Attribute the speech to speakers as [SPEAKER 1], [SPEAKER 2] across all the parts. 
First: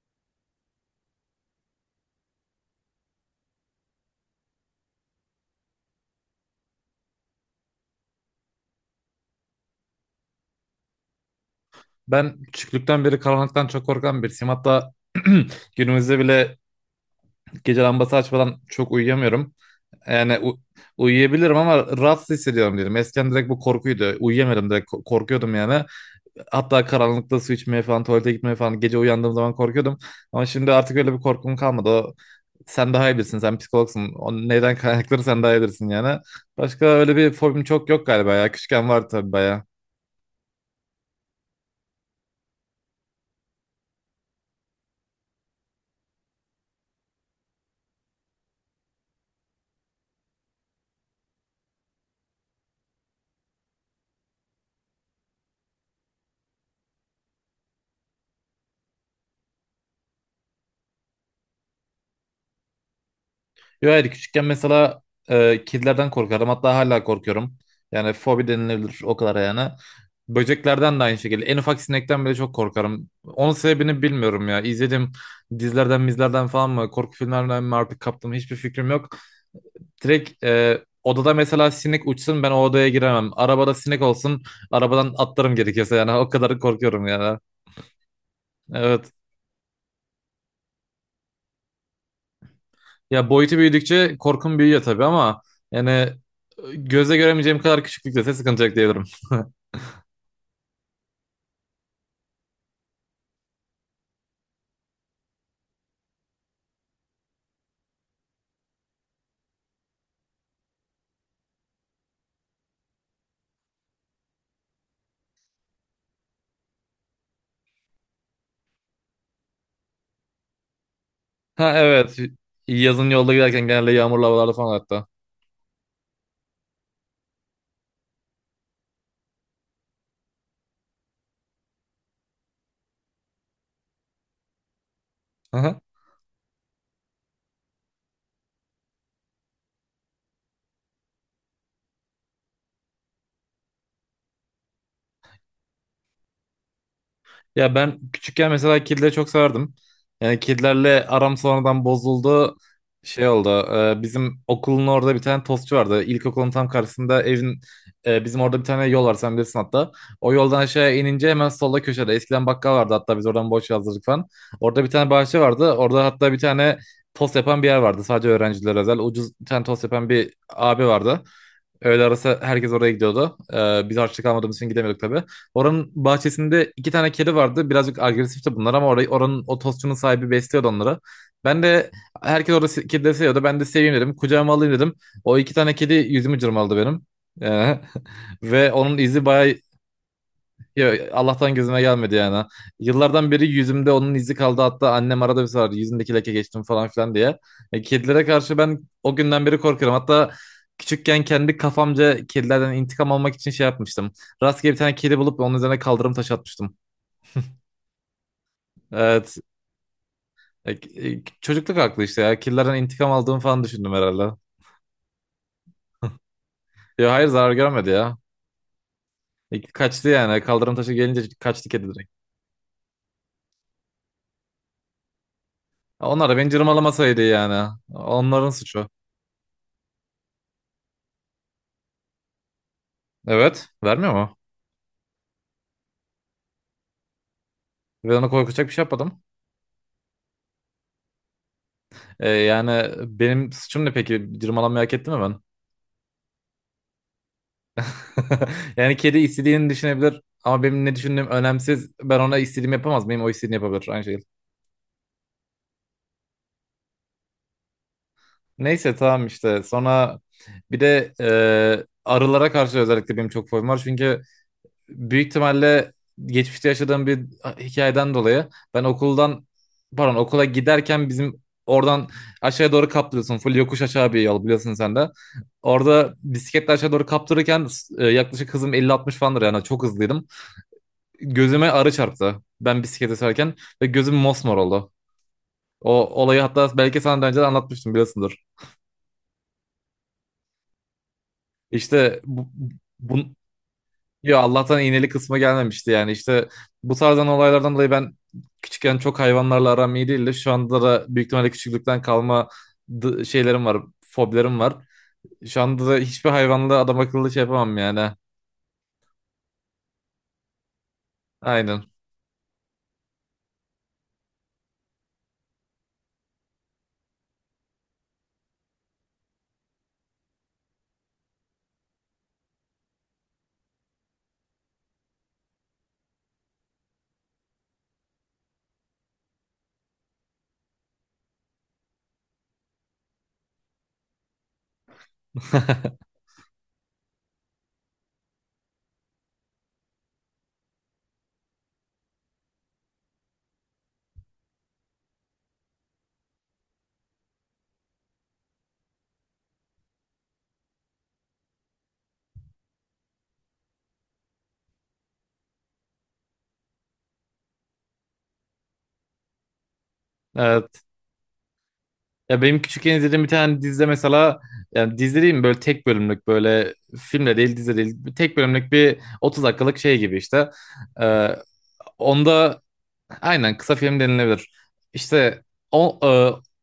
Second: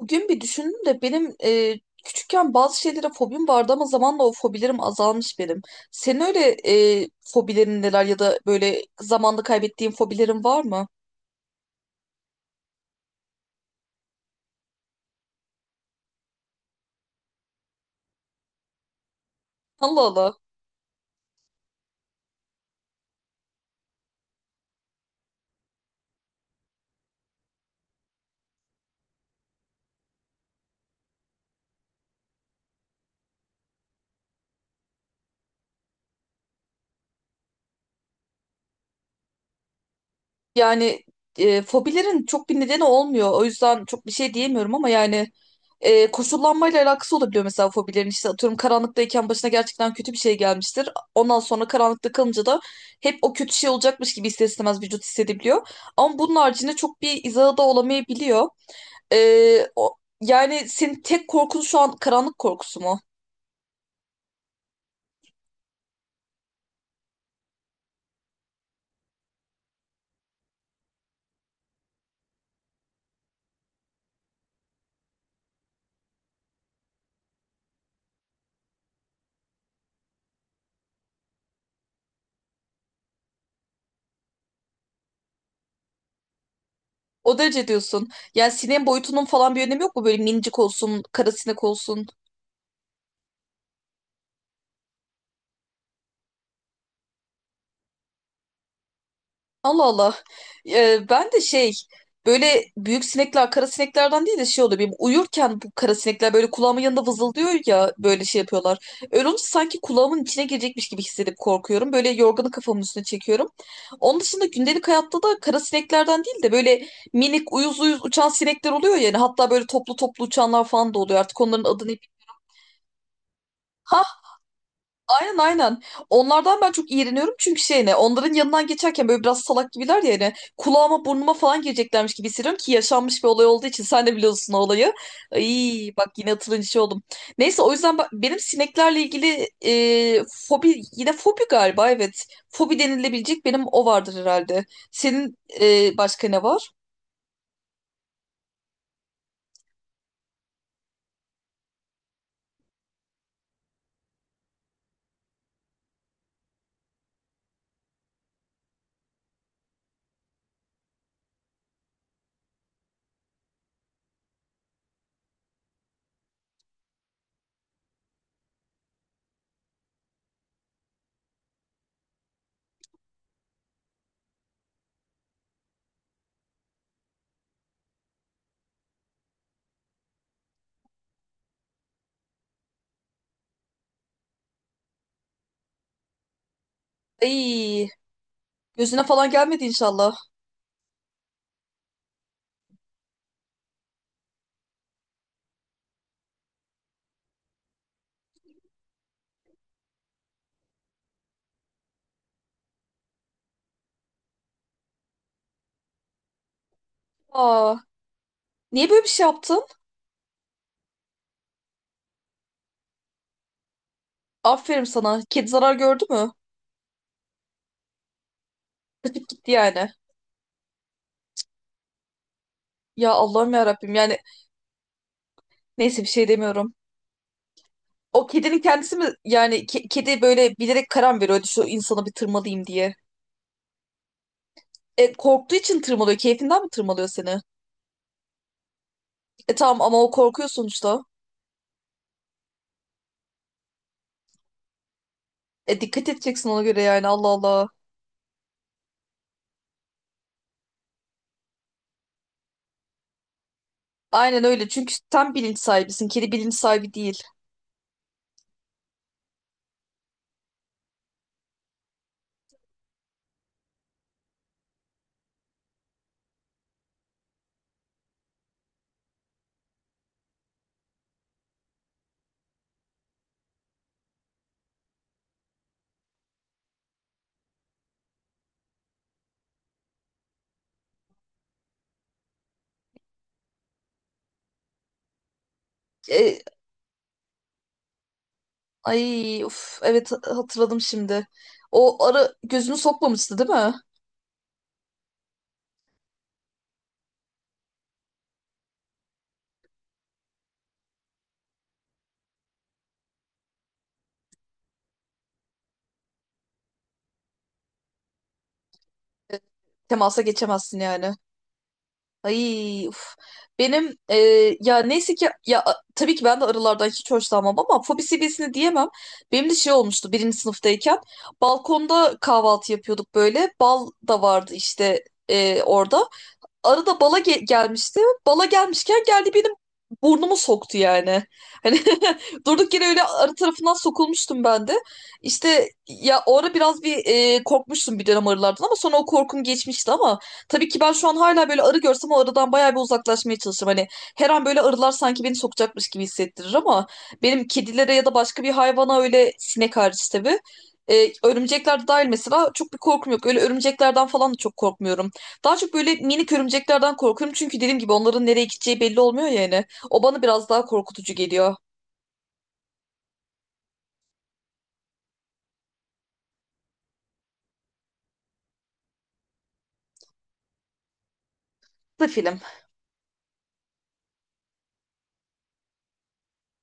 [SPEAKER 1] Bugün bir düşündüm de benim küçükken bazı şeylere fobim vardı ama zamanla o fobilerim azalmış benim. Senin öyle fobilerin neler ya da böyle zamanla kaybettiğin fobilerin var mı?
[SPEAKER 2] Ben küçüklükten beri karanlıktan çok korkan birisiyim. Hatta günümüzde bile gece lambası açmadan çok uyuyamıyorum.
[SPEAKER 1] Allah Allah.
[SPEAKER 2] Yani uyuyabilirim ama rahatsız hissediyorum diyelim. Eskiden direkt bu korkuydu. Uyuyamadım direkt korkuyordum yani. Hatta karanlıkta su içmeye falan, tuvalete gitmeye falan gece uyandığım zaman korkuyordum. Ama şimdi artık öyle bir korkum kalmadı. O, sen daha iyi bilirsin, sen psikologsun. O neyden kaynakları sen daha iyi bilirsin yani. Başka öyle bir fobim çok yok galiba ya. Küçükken vardı tabii bayağı.
[SPEAKER 1] Yani fobilerin çok bir nedeni olmuyor. O yüzden çok bir şey diyemiyorum ama yani koşullanmayla alakası olabiliyor mesela fobilerin. İşte atıyorum karanlıktayken başına gerçekten kötü bir şey gelmiştir. Ondan sonra karanlıkta kalınca da hep o kötü şey olacakmış gibi ister istemez vücut hissedebiliyor. Ama bunun haricinde çok bir izahı da olamayabiliyor. Yani senin tek korkun şu an karanlık korkusu mu?
[SPEAKER 2] Yo hayır, küçükken mesela kedilerden korkardım. Hatta hala korkuyorum. Yani fobi denilebilir o kadar yani. Böceklerden de aynı şekilde. En ufak sinekten bile çok korkarım. Onun sebebini bilmiyorum ya. İzlediğim dizilerden, mizlerden falan mı, korku filmlerinden mi artık kaptım, hiçbir fikrim yok. Direkt odada mesela sinek uçsun, ben o odaya giremem. Arabada sinek olsun, arabadan atlarım gerekirse yani o kadar korkuyorum
[SPEAKER 1] O
[SPEAKER 2] yani.
[SPEAKER 1] derece diyorsun. Yani sineğin
[SPEAKER 2] Evet.
[SPEAKER 1] boyutunun falan bir önemi yok mu? Böyle minicik olsun, kara sinek olsun.
[SPEAKER 2] Ya boyutu büyüdükçe korkum büyüyor tabii ama yani göze göremeyeceğim kadar küçüklükte sıkıntı yok diyebilirim.
[SPEAKER 1] Allah Allah. Ben de şey böyle büyük sinekler kara sineklerden değil de şey oluyor. Benim uyurken bu kara sinekler böyle kulağımın yanında vızıldıyor ya böyle şey yapıyorlar. Öyle olunca sanki kulağımın içine girecekmiş gibi hissedip korkuyorum. Böyle yorganı kafamın üstüne çekiyorum. Onun dışında gündelik hayatta da kara sineklerden değil de böyle minik uyuz uyuz uçan sinekler oluyor yani. Hatta böyle toplu toplu uçanlar falan da oluyor. Artık onların
[SPEAKER 2] Ha
[SPEAKER 1] adını...
[SPEAKER 2] evet. Yazın yolda giderken genelde yağmurlu havalarda falan hatta.
[SPEAKER 1] Aynen aynen. Onlardan ben çok iğreniyorum çünkü şey ne onların yanından geçerken böyle biraz salak gibiler ya hani kulağıma burnuma falan gireceklermiş gibi hissediyorum ki yaşanmış bir olay olduğu için sen de biliyorsun o olayı.
[SPEAKER 2] Aha.
[SPEAKER 1] Ay bak yine hatırlayınca şey oldum. Neyse o yüzden benim sineklerle ilgili fobi yine fobi galiba evet. Fobi denilebilecek benim o vardır herhalde. Senin başka ne var?
[SPEAKER 2] Ya ben küçükken mesela kedileri çok severdim. Yani kedilerle aram sonradan bozuldu. Şey oldu. Bizim okulun orada bir tane tostçu vardı. İlkokulun tam karşısında evin, bizim orada bir tane yol var, sen bilirsin hatta. O yoldan aşağıya inince hemen solda köşede. Eskiden bakkal vardı, hatta biz oradan boş yazdırdık falan. Orada bir tane bahçe vardı. Orada hatta bir tane tost yapan bir yer vardı. Sadece öğrencilere özel. Ucuz bir tane tost yapan bir abi vardı. Öğle arası herkes oraya gidiyordu. Biz harçlık almadığımız için gidemiyorduk tabii. Oranın bahçesinde iki tane kedi vardı. Birazcık agresifti bunlar ama orayı, oranın o tostçunun sahibi besliyordu onları. Ben de herkes orada kedileri seviyordu. Ben de seveyim dedim. Kucağıma alayım dedim. O iki tane kedi yüzümü cırmaladı benim. Ee,
[SPEAKER 1] Ay.
[SPEAKER 2] ve onun
[SPEAKER 1] Gözüne
[SPEAKER 2] izi
[SPEAKER 1] falan
[SPEAKER 2] bayağı,
[SPEAKER 1] gelmedi inşallah.
[SPEAKER 2] ya Allah'tan gözüme gelmedi yani. Yıllardan beri yüzümde onun izi kaldı. Hatta annem arada bir sorar yüzündeki leke geçtim falan filan diye. Kedilere karşı ben o günden beri korkuyorum. Hatta küçükken kendi kafamca kedilerden intikam almak için şey yapmıştım. Rastgele bir tane kedi bulup onun üzerine kaldırım taşı atmıştım.
[SPEAKER 1] Aa, niye böyle bir şey
[SPEAKER 2] Evet.
[SPEAKER 1] yaptın?
[SPEAKER 2] E, Çocukluk aklı işte ya. Kedilerden intikam aldığımı falan düşündüm herhalde.
[SPEAKER 1] Aferin sana. Kedi zarar gördü mü?
[SPEAKER 2] Ya hayır, zarar görmedi ya.
[SPEAKER 1] Kaçıp gitti yani.
[SPEAKER 2] Kaçtı yani. Kaldırım taşı gelince kaçtı kedi direkt.
[SPEAKER 1] Ya Allah'ım ya Rabbim yani neyse bir şey
[SPEAKER 2] Onlar da beni
[SPEAKER 1] demiyorum.
[SPEAKER 2] cırmalamasaydı yani.
[SPEAKER 1] O
[SPEAKER 2] Onların
[SPEAKER 1] kedinin
[SPEAKER 2] suçu.
[SPEAKER 1] kendisi mi yani kedi böyle bilerek karar mı veriyordu şu insanı bir tırmalayayım diye.
[SPEAKER 2] Evet. Vermiyor mu?
[SPEAKER 1] E, korktuğu için tırmalıyor. Keyfinden mi tırmalıyor seni?
[SPEAKER 2] Ve ona korkacak bir şey yapmadım.
[SPEAKER 1] E tamam ama o korkuyor sonuçta.
[SPEAKER 2] Yani benim suçum ne peki? Cırmalanmayı hak etti mi ben?
[SPEAKER 1] E dikkat edeceksin ona göre yani Allah Allah.
[SPEAKER 2] Yani kedi istediğini düşünebilir ama benim ne düşündüğüm önemsiz. Ben ona istediğimi yapamaz. Benim o istediğini yapabilir. Aynı şekilde.
[SPEAKER 1] Aynen öyle çünkü sen bilinç sahibisin. Kedi bilinç sahibi değil.
[SPEAKER 2] Neyse tamam işte. Sonra bir de arılara karşı özellikle benim çok fobim var. Çünkü büyük ihtimalle geçmişte yaşadığım bir hikayeden dolayı ben okuldan, pardon, okula giderken bizim oradan aşağıya doğru kaptırıyorsun. Full yokuş aşağı bir yol, biliyorsun sen de. Orada bisikletle aşağı doğru kaptırırken yaklaşık hızım 50 60 falandır, yani çok hızlıydım. Gözüme arı çarptı ben bisiklete sürerken ve gözüm mosmor oldu. O olayı
[SPEAKER 1] E,
[SPEAKER 2] hatta belki sana daha önce de anlatmıştım, biliyorsundur.
[SPEAKER 1] ay uf evet hatırladım şimdi. O
[SPEAKER 2] İşte
[SPEAKER 1] arı gözünü
[SPEAKER 2] bu-
[SPEAKER 1] sokmamıştı değil mi?
[SPEAKER 2] Yo, Allah'tan iğneli kısma gelmemişti yani. İşte bu tarzdan olaylardan dolayı ben küçükken çok hayvanlarla aram iyi değildi. Şu anda da büyük ihtimalle küçüklükten kalma şeylerim var, fobilerim var. Şu anda da hiçbir hayvanla adam akıllı şey yapamam yani.
[SPEAKER 1] Temasa geçemezsin yani.
[SPEAKER 2] Aynen.
[SPEAKER 1] Ay, uf. Benim ya neyse ki ya tabii ki ben de arılardan hiç hoşlanmam ama fobi seviyesini diyemem. Benim de şey olmuştu birinci sınıftayken balkonda kahvaltı yapıyorduk böyle. Bal da vardı işte orada arada bala gelmişti. Bala gelmişken geldi benim burnumu soktu yani. Hani durduk yere öyle arı tarafından sokulmuştum ben de. İşte ya o ara biraz bir korkmuştum bir dönem arılardan ama sonra o korkum geçmişti ama tabii ki ben şu an hala böyle arı görsem o arıdan bayağı bir uzaklaşmaya çalışırım. Hani her an böyle arılar sanki beni sokacakmış gibi hissettirir ama benim kedilere ya da başka bir hayvana öyle sinek hariç tabii. E, örümcekler de dahil mesela çok bir korkum yok. Öyle örümceklerden falan da çok korkmuyorum. Daha çok böyle minik örümceklerden korkuyorum. Çünkü dediğim gibi onların nereye gideceği belli olmuyor yani. O bana biraz daha
[SPEAKER 2] Evet.
[SPEAKER 1] korkutucu geliyor.
[SPEAKER 2] Ya benim küçükken izlediğim bir tane dizide mesela, yani dizi değil mi, böyle tek bölümlük, böyle filmle değil, dizi değil, tek bölümlük bir 30 dakikalık şey gibi işte. Ee,
[SPEAKER 1] Bu film.
[SPEAKER 2] Onda aynen kısa film denilebilir. İşte o, e,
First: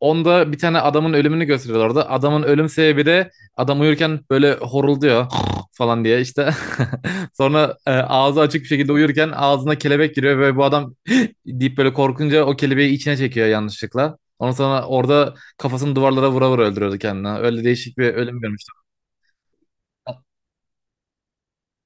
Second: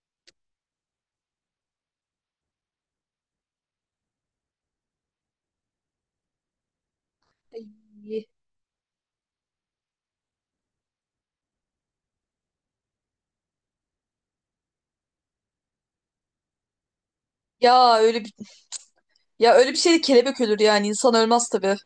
[SPEAKER 2] onda bir tane adamın ölümünü gösteriyorlar orada. Adamın ölüm sebebi de adam uyurken böyle horulduyor falan diye işte. Sonra
[SPEAKER 1] Ay.
[SPEAKER 2] ağzı açık bir şekilde uyurken ağzına kelebek giriyor ve bu adam deyip böyle korkunca o kelebeği içine çekiyor yanlışlıkla. Ondan sonra orada kafasını duvarlara vura vura öldürüyordu kendini. Öyle
[SPEAKER 1] Ya
[SPEAKER 2] değişik bir
[SPEAKER 1] öyle bir
[SPEAKER 2] ölüm görmüştüm.
[SPEAKER 1] ya öyle bir şey kelebek ölür yani insan ölmez tabii.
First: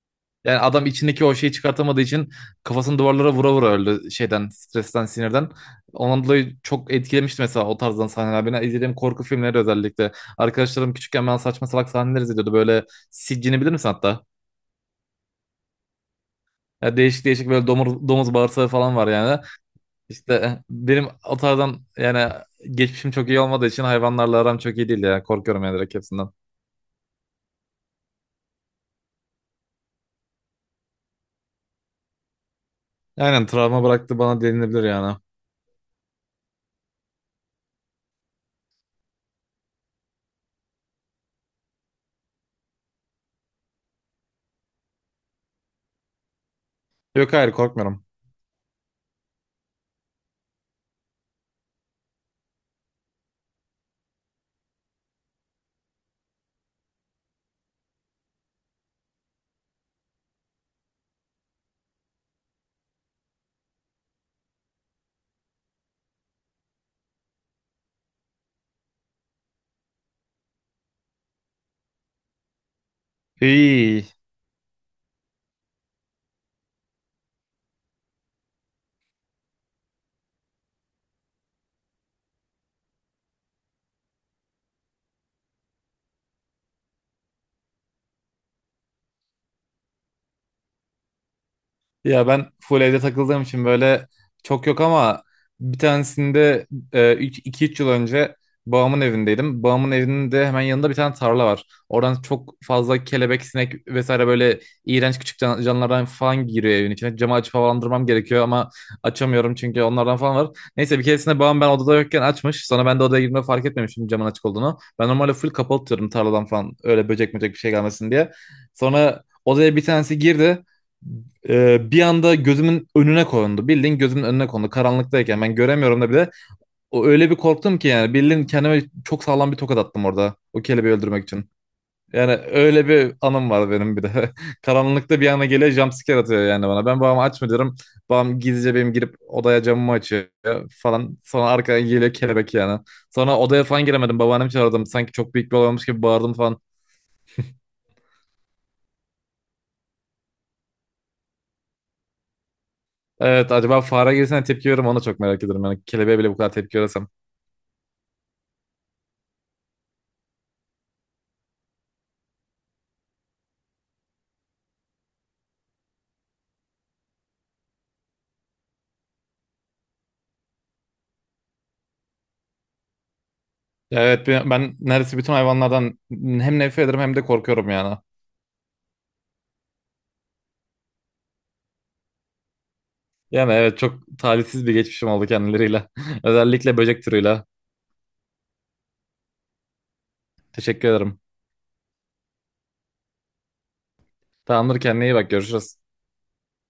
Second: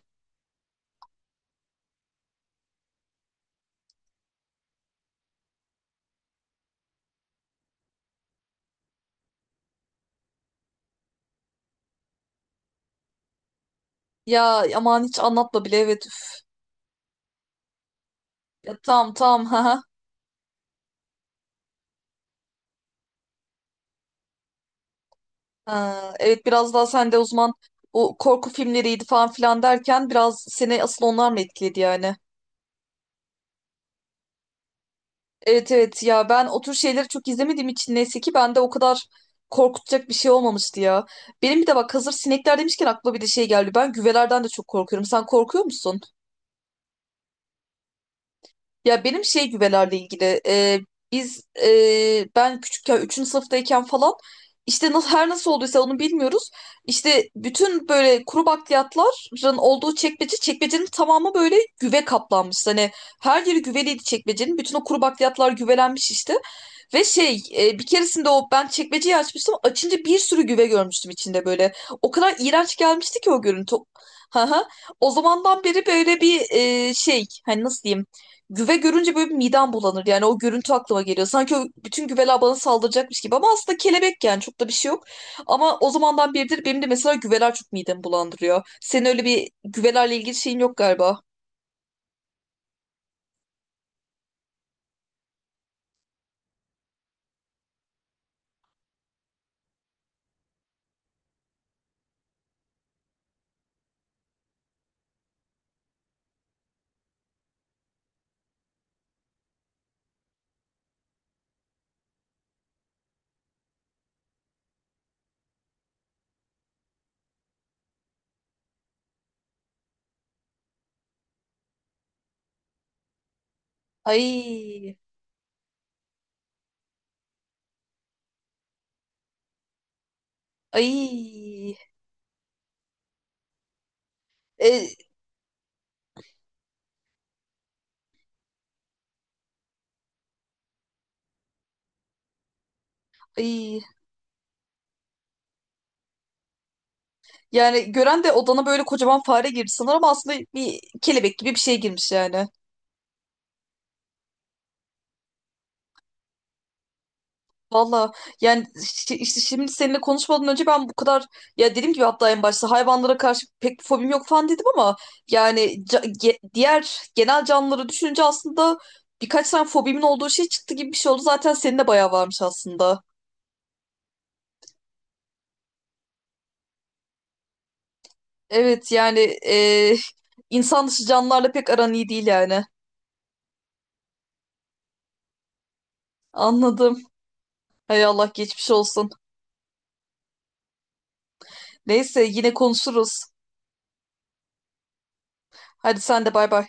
[SPEAKER 2] Yani adam içindeki o şeyi çıkartamadığı için kafasını duvarlara vura vura öldü şeyden, stresten, sinirden. Ondan dolayı çok etkilemişti mesela o tarzdan sahneler. Beni izlediğim korku filmleri özellikle. Arkadaşlarım küçükken ben saçma salak sahneler izliyordu. Böyle Siccin'i bilir misin hatta?
[SPEAKER 1] Ya aman hiç anlatma bile evet. Üf.
[SPEAKER 2] Ya değişik değişik, böyle domuz, domuz bağırsağı
[SPEAKER 1] Ya,
[SPEAKER 2] falan var
[SPEAKER 1] tamam
[SPEAKER 2] yani.
[SPEAKER 1] tamam ha.
[SPEAKER 2] İşte benim o tarzdan, yani geçmişim çok iyi olmadığı için hayvanlarla aram çok iyi değil ya. Korkuyorum yani, direkt
[SPEAKER 1] Ha,
[SPEAKER 2] hepsinden.
[SPEAKER 1] evet biraz daha sen de o zaman bu korku filmleriydi falan filan derken biraz seni asıl onlar mı etkiledi yani?
[SPEAKER 2] Aynen, travma bıraktı bana denilebilir yani.
[SPEAKER 1] Evet evet ya ben o tür şeyleri çok izlemediğim için neyse ki bende o kadar korkutacak bir şey olmamıştı ya. Benim bir de bak hazır sinekler demişken aklıma bir de şey geldi. Ben güvelerden de çok korkuyorum. Sen korkuyor musun?
[SPEAKER 2] Yok, hayır korkmuyorum.
[SPEAKER 1] Ya benim şey güvelerle ilgili ben küçükken 3. sınıftayken falan işte nasıl her nasıl olduysa onu bilmiyoruz. İşte bütün böyle kuru bakliyatların olduğu çekmece çekmecenin tamamı böyle güve kaplanmış. Hani her yeri güveliydi çekmecenin. Bütün o kuru bakliyatlar güvelenmiş işte. Ve şey bir keresinde o ben çekmeceyi açmıştım. Açınca bir sürü güve görmüştüm içinde böyle. O kadar iğrenç gelmişti ki o görüntü.
[SPEAKER 2] İyi.
[SPEAKER 1] Hı hı. O zamandan beri böyle bir şey hani nasıl diyeyim. Güve görünce böyle bir midem bulanır. Yani o görüntü aklıma geliyor. Sanki o bütün güveler bana saldıracakmış gibi. Ama aslında kelebek yani çok da bir şey yok. Ama o zamandan beridir benim de mesela güveler çok midemi bulandırıyor. Senin öyle bir güvelerle ilgili şeyin yok galiba.
[SPEAKER 2] Ya ben full evde takıldığım için böyle çok yok, ama bir tanesinde iki üç yıl önce babamın evindeydim. Babamın evinin de hemen yanında bir tane tarla var. Oradan çok fazla kelebek, sinek vesaire, böyle iğrenç küçük canlılardan falan giriyor evin içine. Camı açıp havalandırmam gerekiyor ama açamıyorum çünkü onlardan falan var. Neyse bir keresinde babam ben odada yokken açmış. Sonra ben de odaya girdiğimde fark etmemişim camın açık olduğunu. Ben normalde full kapalı tutuyorum tarladan falan öyle böcek böcek bir şey gelmesin diye. Sonra odaya bir tanesi girdi, bir anda gözümün önüne kondu. Bildiğin gözümün önüne kondu.
[SPEAKER 1] Ay,
[SPEAKER 2] Karanlıktayken ben göremiyorum da bir de. O öyle bir korktum ki, yani bildiğin kendime çok sağlam bir tokat attım orada. O kelebeği öldürmek için.
[SPEAKER 1] ay,
[SPEAKER 2] Yani öyle bir anım var benim bir de.
[SPEAKER 1] e,
[SPEAKER 2] Karanlıkta bir anda geliyor, jumpscare atıyor yani bana. Ben babama açma diyorum. Babam gizlice benim girip odaya camımı açıyor falan. Sonra arkadan geliyor kelebek yani. Sonra odaya
[SPEAKER 1] ay.
[SPEAKER 2] falan giremedim. Babaannemi çağırdım. Sanki çok büyük bir olay olmuş gibi bağırdım falan.
[SPEAKER 1] Yani gören de odana böyle kocaman fare girdi sanır ama aslında bir kelebek gibi bir şey girmiş yani.
[SPEAKER 2] Evet, acaba fare girsene tepki veririm ona, çok merak ediyorum. Yani kelebeğe bile bu kadar tepki verirsem.
[SPEAKER 1] Valla yani işte şimdi seninle konuşmadan önce ben bu kadar ya dediğim gibi hatta en başta hayvanlara karşı pek bir fobim yok falan dedim ama yani diğer genel canlıları düşününce aslında birkaç tane fobimin olduğu şey çıktı gibi bir şey oldu. Zaten senin de bayağı varmış aslında.
[SPEAKER 2] Evet ben neredeyse bütün hayvanlardan hem nefret ederim hem de korkuyorum yani.
[SPEAKER 1] Evet yani e, insan dışı canlılarla pek aran iyi değil yani.
[SPEAKER 2] Yani evet, çok talihsiz bir geçmişim oldu kendileriyle. Özellikle böcek
[SPEAKER 1] Anladım.
[SPEAKER 2] türüyle.
[SPEAKER 1] Hay Allah geçmiş olsun.
[SPEAKER 2] Teşekkür ederim.
[SPEAKER 1] Neyse yine konuşuruz.
[SPEAKER 2] Tamamdır, kendine iyi bak, görüşürüz.
[SPEAKER 1] Hadi sen de bay bay.